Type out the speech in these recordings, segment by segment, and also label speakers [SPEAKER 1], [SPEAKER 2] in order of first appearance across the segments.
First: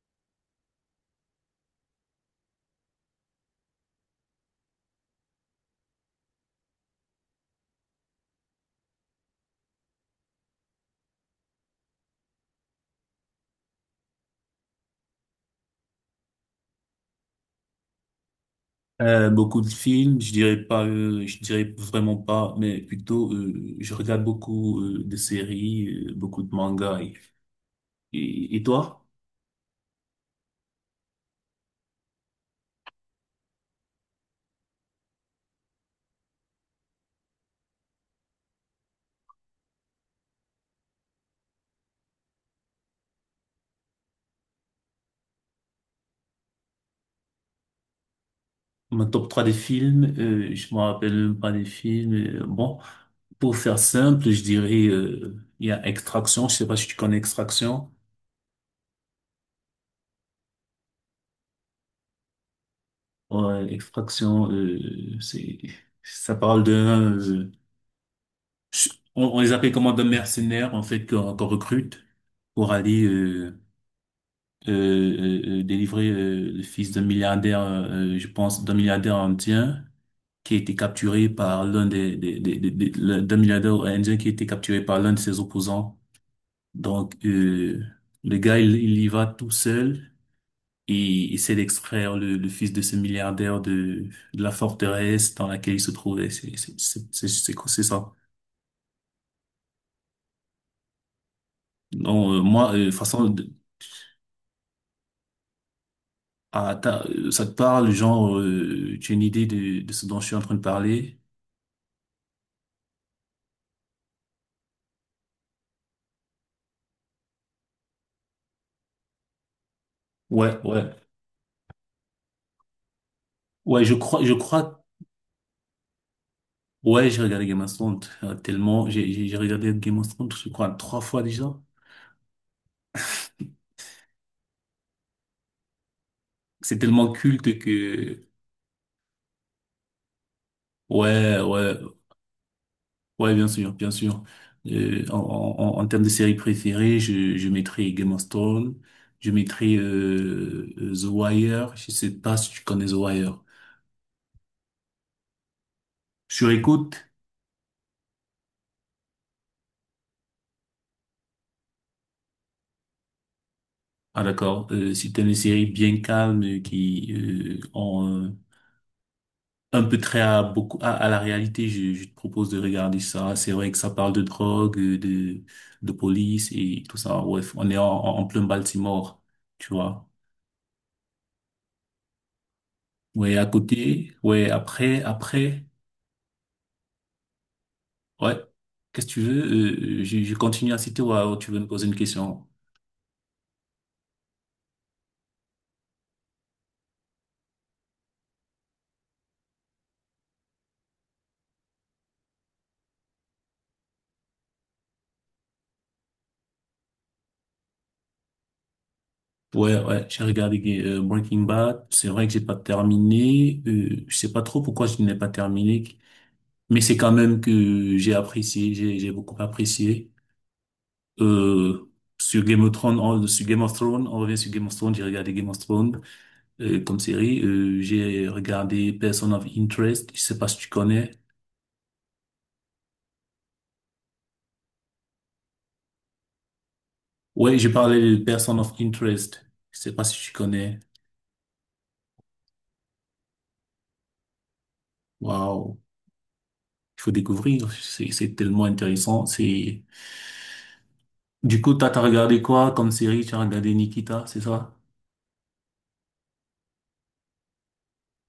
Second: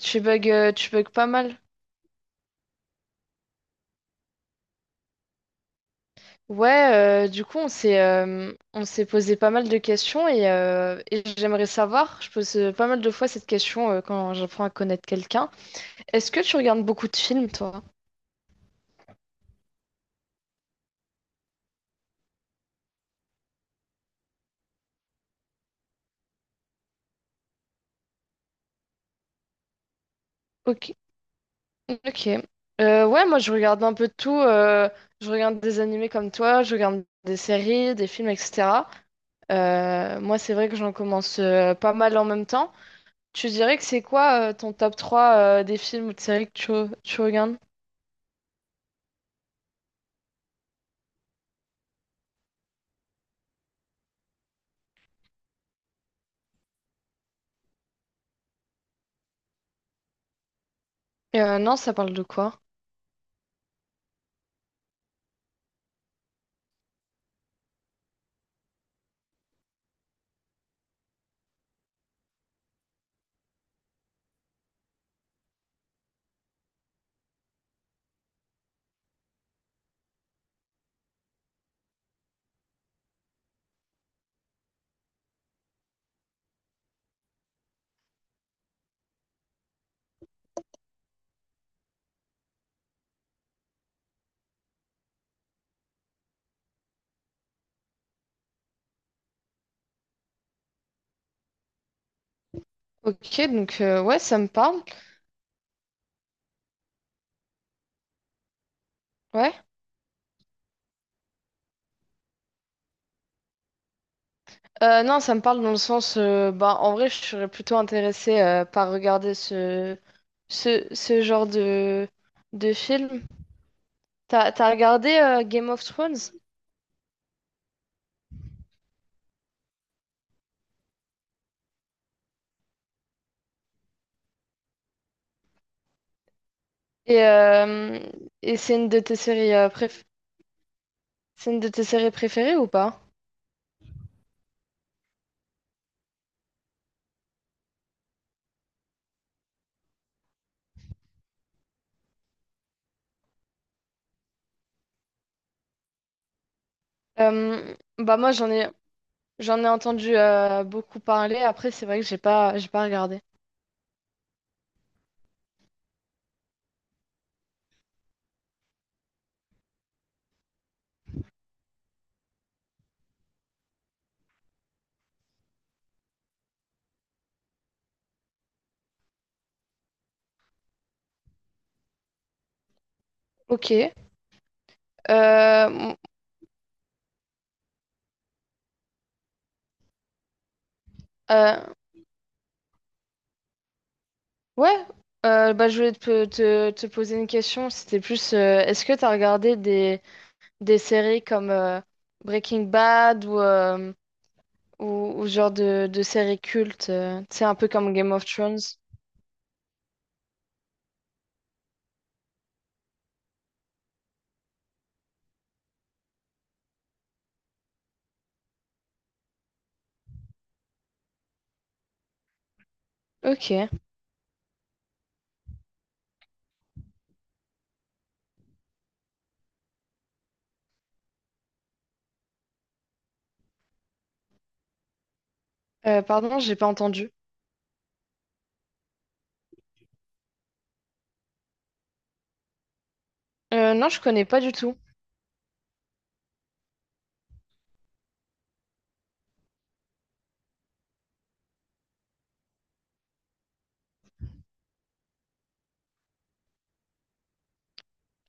[SPEAKER 1] Tu bugs pas mal. Ouais, du coup, on s'est posé pas mal de questions et j'aimerais savoir, je pose pas mal de fois cette question quand j'apprends à connaître quelqu'un. Est-ce que tu regardes beaucoup de films, toi?
[SPEAKER 2] Beaucoup de films, je dirais pas, je dirais vraiment pas, mais plutôt je regarde beaucoup de séries, beaucoup de mangas. Et toi?
[SPEAKER 1] Ok. Ok. Ouais, Moi je regarde un peu de tout. Je regarde des animés comme toi, je regarde des séries, des films, etc. Moi, c'est vrai que j'en commence pas mal en même temps. Tu dirais que c'est quoi ton top 3 des films ou de séries que tu regardes?
[SPEAKER 2] Mon top 3 des films, je me rappelle même pas des films. Bon, pour faire simple, je dirais il y a Extraction. Je sais pas si tu connais Extraction.
[SPEAKER 1] Non, ça parle de quoi?
[SPEAKER 2] Ouais, Extraction, c'est ça parle d'un, on les appelle comment, d'un mercenaire en fait qu'on recrute pour aller euh, délivrer le fils d'un milliardaire, je pense, d'un milliardaire indien qui a été capturé par l'un d'un milliardaire indien qui a été capturé par l'un de ses opposants. Donc, le gars, il y va tout seul et il essaie d'extraire le fils de ce milliardaire de la forteresse dans laquelle il se trouvait. C'est ça. Non, moi, de toute façon,
[SPEAKER 1] Ok, donc ouais, ça me parle.
[SPEAKER 2] ah, ça te parle, genre, tu as une idée
[SPEAKER 1] Ouais.
[SPEAKER 2] de ce dont je suis en train de parler?
[SPEAKER 1] Non, ça me parle dans le sens, bah, en vrai, je serais plutôt intéressée par regarder ce,
[SPEAKER 2] Ouais,
[SPEAKER 1] ce,
[SPEAKER 2] ouais.
[SPEAKER 1] ce genre de film.
[SPEAKER 2] Ouais, je
[SPEAKER 1] T'as
[SPEAKER 2] crois,
[SPEAKER 1] regardé Game of Thrones?
[SPEAKER 2] ouais, j'ai regardé Game of Thrones tellement, j'ai regardé Game of Thrones, je crois, trois fois déjà. C'est tellement
[SPEAKER 1] Et,
[SPEAKER 2] culte
[SPEAKER 1] euh,
[SPEAKER 2] que...
[SPEAKER 1] et c'est une de tes séries,
[SPEAKER 2] Ouais,
[SPEAKER 1] c'est une de
[SPEAKER 2] ouais,
[SPEAKER 1] tes séries préférées ou pas?
[SPEAKER 2] ouais, bien sûr, bien sûr. En termes de séries préférées, je mettrai Game of Thrones, je mettrai The Wire. Je sais pas si tu connais The Wire. Sur écoute.
[SPEAKER 1] Bah moi, j'en ai entendu beaucoup parler. Après, c'est vrai que j'ai pas regardé.
[SPEAKER 2] Ah d'accord, c'est une série bien calme qui, euh, un peu très à beaucoup à la réalité. Je te propose de regarder ça. C'est vrai que ça parle de drogue, de police et tout ça. Bref, on est en plein Baltimore, tu vois. Ouais, à
[SPEAKER 1] Ok.
[SPEAKER 2] côté. Ouais, après, après.
[SPEAKER 1] Euh, m-
[SPEAKER 2] Ouais. Qu'est-ce que tu veux? Je je continue à citer ou alors tu
[SPEAKER 1] euh,
[SPEAKER 2] veux me poser une question?
[SPEAKER 1] Ouais, Bah, je voulais te poser une question. C'était plus, est-ce que tu as regardé des séries comme Breaking Bad ou, ou ce genre de séries cultes, tu sais, un peu comme Game of Thrones?
[SPEAKER 2] Ouais, ouais, j'ai regardé Breaking Bad. C'est vrai que j'ai pas terminé. Je sais pas trop pourquoi je n'ai pas terminé, mais c'est quand même que j'ai apprécié, j'ai beaucoup apprécié. Euh, sur Game of Thrones, on, sur
[SPEAKER 1] Ok.
[SPEAKER 2] Game of Thrones, on revient sur Game of Thrones, j'ai regardé Game of Thrones comme série. J'ai regardé Person of Interest, je sais pas si tu connais.
[SPEAKER 1] Pardon, j'ai pas entendu.
[SPEAKER 2] Ouais, j'ai parlé de Person of Interest, je sais pas si tu connais.
[SPEAKER 1] Non, je connais pas du tout.
[SPEAKER 2] Waouh, il faut découvrir, c'est tellement intéressant. C'est Du coup, t'as regardé quoi comme série? Tu as regardé Nikita, c'est ça?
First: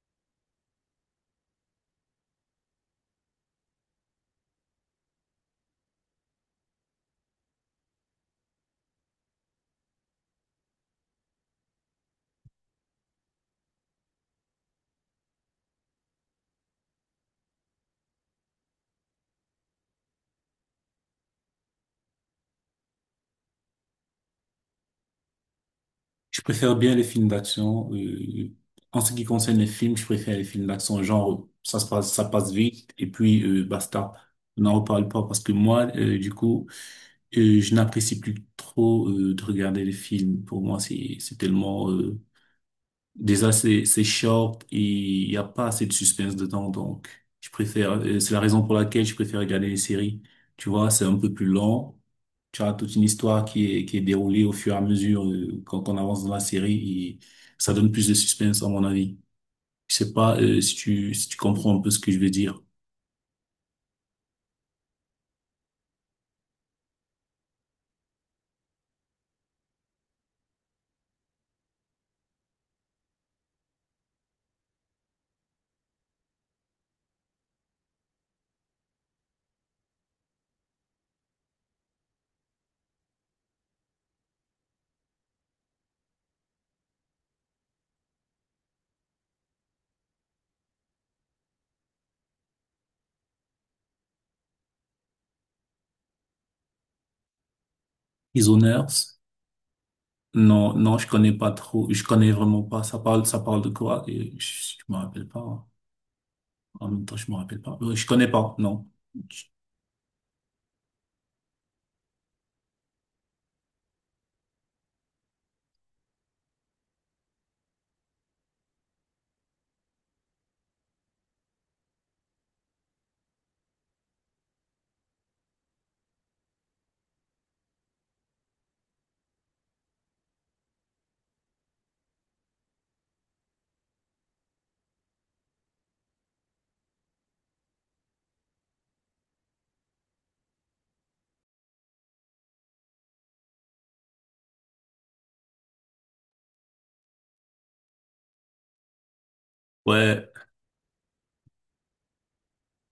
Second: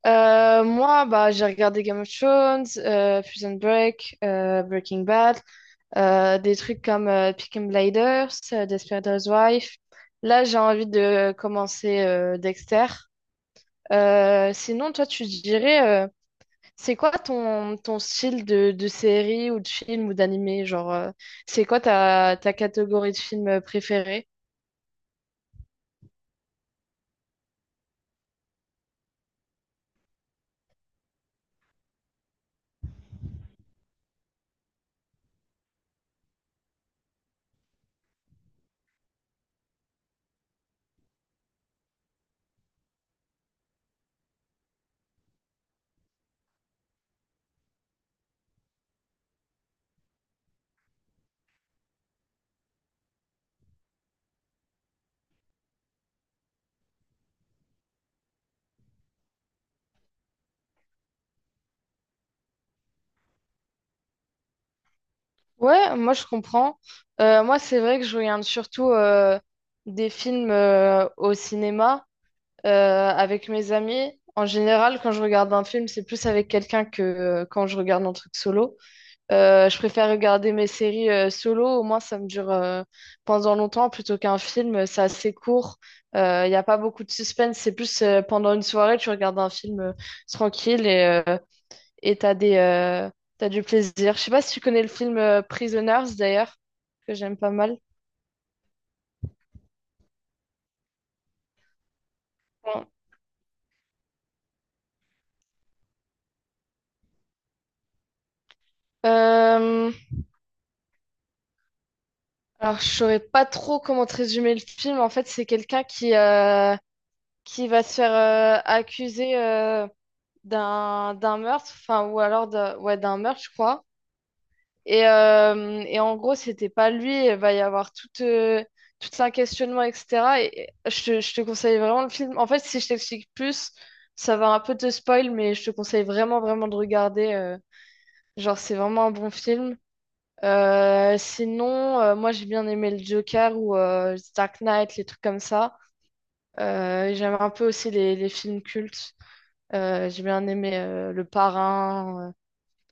[SPEAKER 1] Moi, bah, j'ai regardé Game of Thrones, Prison Break, Breaking Bad. Des trucs comme Peaky Blinders, Desperate Wife. Là, j'ai envie de commencer Dexter. Sinon, toi, tu dirais, c'est quoi ton, ton style de série ou de film ou d'animé? Genre, c'est quoi ta, ta catégorie de film préférée?
[SPEAKER 2] Je préfère bien les films d'action. En ce qui concerne les films, je préfère les films d'action, genre, ça se passe, ça passe vite, et puis basta. On n'en reparle pas parce que moi, du coup, je n'apprécie plus trop de regarder les films. Pour moi, c'est tellement... déjà, c'est short et il n'y a pas assez de suspense dedans, donc je préfère... c'est la raison pour laquelle je préfère regarder les séries. Tu vois, c'est un peu plus lent. Tu as toute une histoire qui est déroulée au fur et à mesure quand on avance dans la série et ça donne plus de suspense à mon avis. Je sais pas si tu comprends un peu ce que je veux dire.
[SPEAKER 1] Ouais, moi, je comprends. Moi, c'est vrai que je regarde surtout des films au cinéma. Avec mes amis, en général, quand je regarde un film, c'est plus avec quelqu'un que quand je regarde un truc solo. Je préfère regarder mes séries solo, au moins ça me dure pendant longtemps plutôt qu'un film, c'est assez court, il n'y a pas beaucoup de suspense, c'est plus pendant une soirée, tu regardes un film tranquille et et t'as des, euh, t'as du plaisir. Je sais pas si tu connais le film Prisoners d'ailleurs, que j'aime pas mal.
[SPEAKER 2] Isoners? Non, non, je connais pas trop. Je connais vraiment pas.
[SPEAKER 1] Ouais.
[SPEAKER 2] Ça parle de quoi? Je je, me rappelle pas, hein. En même temps, je me rappelle pas. Je connais pas, non.
[SPEAKER 1] Euh, Alors, je saurais pas trop comment te résumer le film. En fait, c'est quelqu'un qui va se faire accuser d'un meurtre, enfin, ou alors de, ouais, d'un meurtre, je crois. Et en gros, c'était pas lui. Il va y avoir tout un questionnement, etc. Je te conseille vraiment le film. En fait, si je t'explique plus, ça va un peu te spoil, mais je te conseille vraiment, vraiment de regarder. Genre, c'est vraiment un bon film. Sinon, moi j'ai bien aimé le Joker ou Dark Knight, les trucs comme ça. J'aime un peu aussi les films cultes. J'ai
[SPEAKER 2] Ouais,
[SPEAKER 1] bien aimé Le Parrain,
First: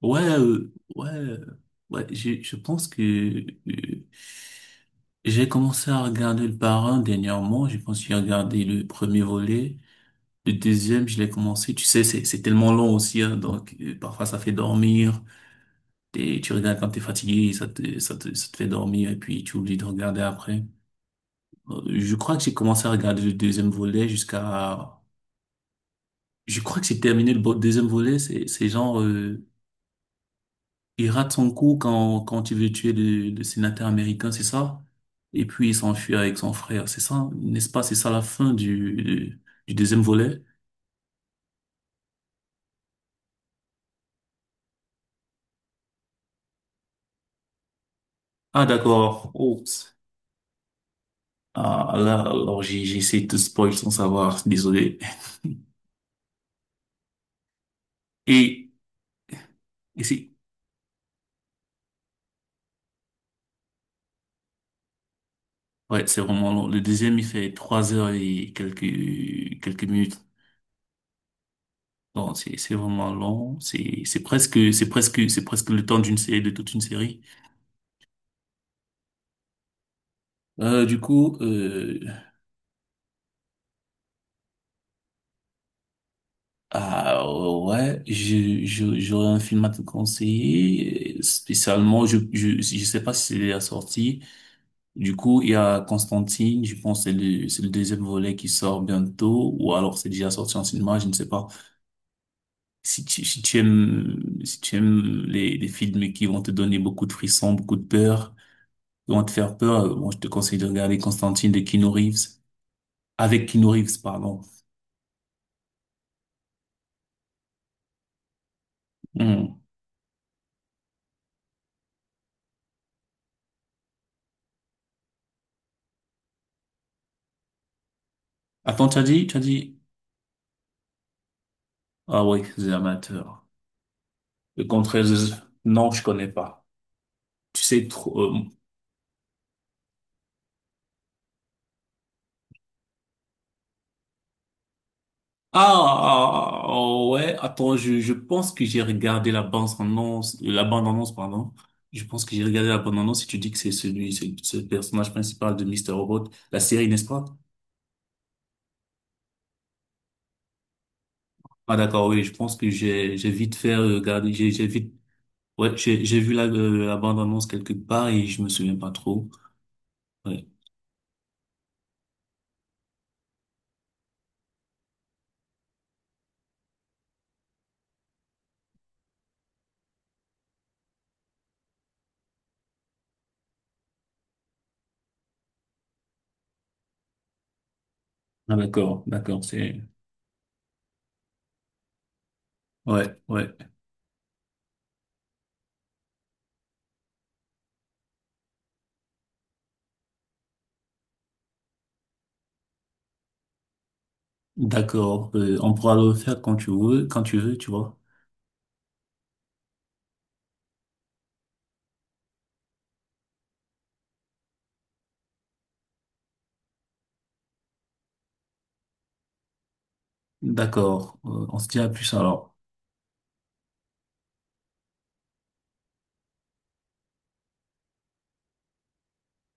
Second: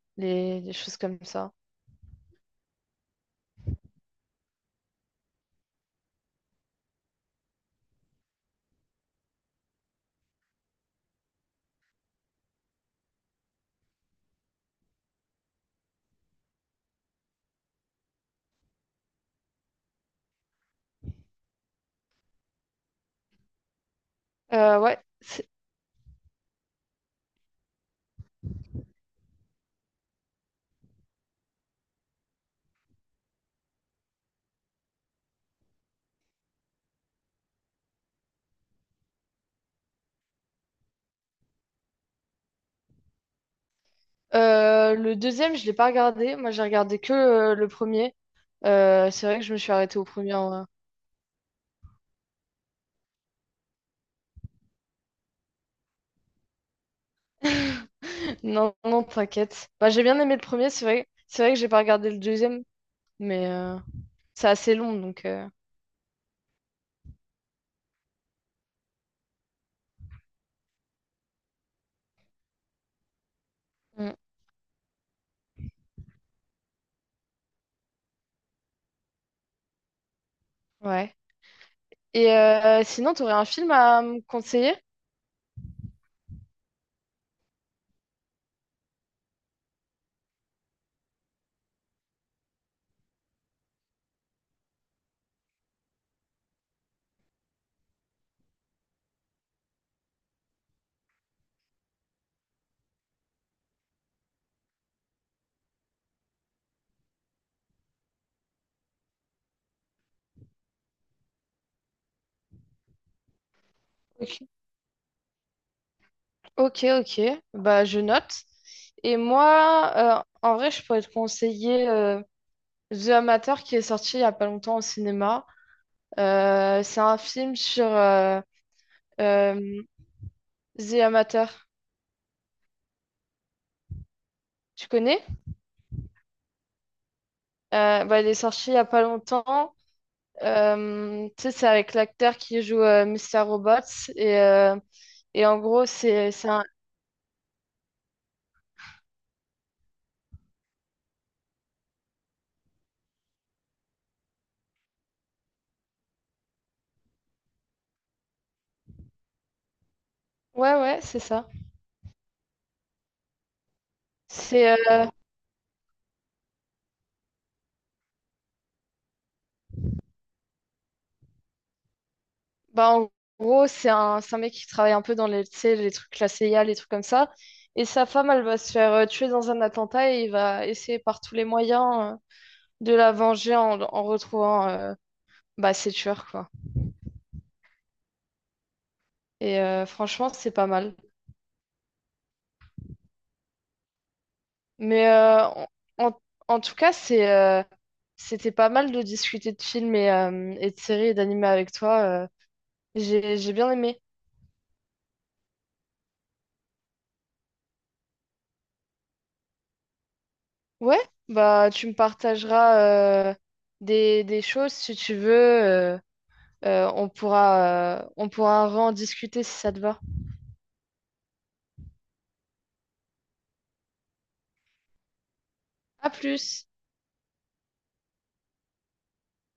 [SPEAKER 2] ouais,
[SPEAKER 1] les choses
[SPEAKER 2] ouais,
[SPEAKER 1] comme ça.
[SPEAKER 2] ouais, je pense que j'ai commencé à regarder le Parrain dernièrement. Je pense que j'ai regardé le premier volet. Le deuxième, je l'ai commencé. Tu sais, c'est tellement long aussi, hein, donc parfois ça fait dormir. Et tu regardes quand t'es fatigué, ça te fait dormir et puis tu oublies de regarder après. Je crois que j'ai commencé à regarder le deuxième volet
[SPEAKER 1] Euh, ouais.
[SPEAKER 2] jusqu'à...
[SPEAKER 1] c'est-
[SPEAKER 2] Je crois que j'ai terminé le deuxième volet. C'est genre... Il rate son coup quand il veut tuer le sénateur américain, c'est ça? Et puis il s'enfuit avec son frère, c'est ça? N'est-ce pas? C'est ça la fin du, du deuxième volet?
[SPEAKER 1] le deuxième, je l'ai pas regardé. Moi j'ai regardé que le premier.
[SPEAKER 2] Ah,
[SPEAKER 1] C'est
[SPEAKER 2] d'accord.
[SPEAKER 1] vrai que je me suis
[SPEAKER 2] Oups.
[SPEAKER 1] arrêtée au premier. En vrai.
[SPEAKER 2] Ah, là, alors j'ai essayé de te spoil sans savoir, désolé. Et,
[SPEAKER 1] Non, non, t'inquiète. Bah,
[SPEAKER 2] et
[SPEAKER 1] j'ai bien
[SPEAKER 2] c'est,
[SPEAKER 1] aimé le premier, c'est vrai. C'est vrai que j'ai pas regardé le deuxième, mais c'est assez long donc.
[SPEAKER 2] ouais, c'est vraiment long. Le deuxième, il fait 3 heures et quelques minutes. Non, c'est vraiment long.
[SPEAKER 1] mm,
[SPEAKER 2] C'est presque le temps d'une série, de toute une série. Du
[SPEAKER 1] Ouais.
[SPEAKER 2] coup...
[SPEAKER 1] Et sinon, tu aurais un film à me conseiller?
[SPEAKER 2] Ah ouais, j'aurais un film à te conseiller. Spécialement, je sais pas si c'est la sortie. Du coup, il y a Constantine. Je pense que c'est c'est le deuxième volet qui sort bientôt, ou alors c'est déjà sorti en cinéma, je ne sais pas. Si tu aimes, si tu aimes les films qui vont te donner beaucoup de frissons, beaucoup de peur, qui vont te faire peur, bon, je te conseille de regarder Constantine de Keanu Reeves. Avec Keanu Reeves,
[SPEAKER 1] Ok.
[SPEAKER 2] pardon.
[SPEAKER 1] Ok, ok. Bah, je note. Et
[SPEAKER 2] Hmm.
[SPEAKER 1] moi, en vrai, je pourrais te conseiller The Amateur qui est sorti il y a pas longtemps au cinéma. C'est un film sur
[SPEAKER 2] Attends, tu as
[SPEAKER 1] euh,
[SPEAKER 2] dit...
[SPEAKER 1] The Amateur.
[SPEAKER 2] Ah ouais, c'est amateur. Le
[SPEAKER 1] Tu connais?
[SPEAKER 2] Contreras, non, je connais pas. Tu sais trop.
[SPEAKER 1] Bah, il est sorti il y a pas longtemps. Tu sais, c'est avec l'acteur qui joue Mr. Robots. Et
[SPEAKER 2] Ah,
[SPEAKER 1] en gros, c'est
[SPEAKER 2] ah,
[SPEAKER 1] un...
[SPEAKER 2] ah, oh, ouais. Attends, je pense que j'ai regardé la bande annonce, pardon. Je pense que j'ai regardé la bande annonce. Si tu dis que c'est le personnage principal de Mister Robot, la série, n'est-ce pas?
[SPEAKER 1] Ouais, ouais, c'est ça.
[SPEAKER 2] Ah d'accord, oui. Je pense que j'ai vite fait regarder. J'ai
[SPEAKER 1] C'est
[SPEAKER 2] vite. Ouais, j'ai vu la la bande annonce quelque part et je me souviens pas trop. Ouais.
[SPEAKER 1] Bah, en gros, c'est un mec qui travaille un peu dans les, tu sais, les trucs, la CIA, les trucs comme ça. Et sa femme, elle va se faire tuer dans un attentat et il va essayer par tous les moyens de la venger en, en retrouvant bah, ses tueurs, quoi.
[SPEAKER 2] Ah d'accord, d'accord.
[SPEAKER 1] Et
[SPEAKER 2] C'est...
[SPEAKER 1] franchement, c'est pas mal.
[SPEAKER 2] Ouais, ouais.
[SPEAKER 1] Mais euh, en, en- En tout cas, c'était pas mal de discuter de films et de séries et d'animés avec toi. J'ai j'ai bien aimé.
[SPEAKER 2] D'accord. On pourra le faire quand tu veux, tu vois.
[SPEAKER 1] Ouais, bah, tu me partageras des choses si tu veux. euh, on pourra, on pourra en discuter si ça te va.
[SPEAKER 2] D'accord. On se dit à plus alors.
[SPEAKER 1] À plus!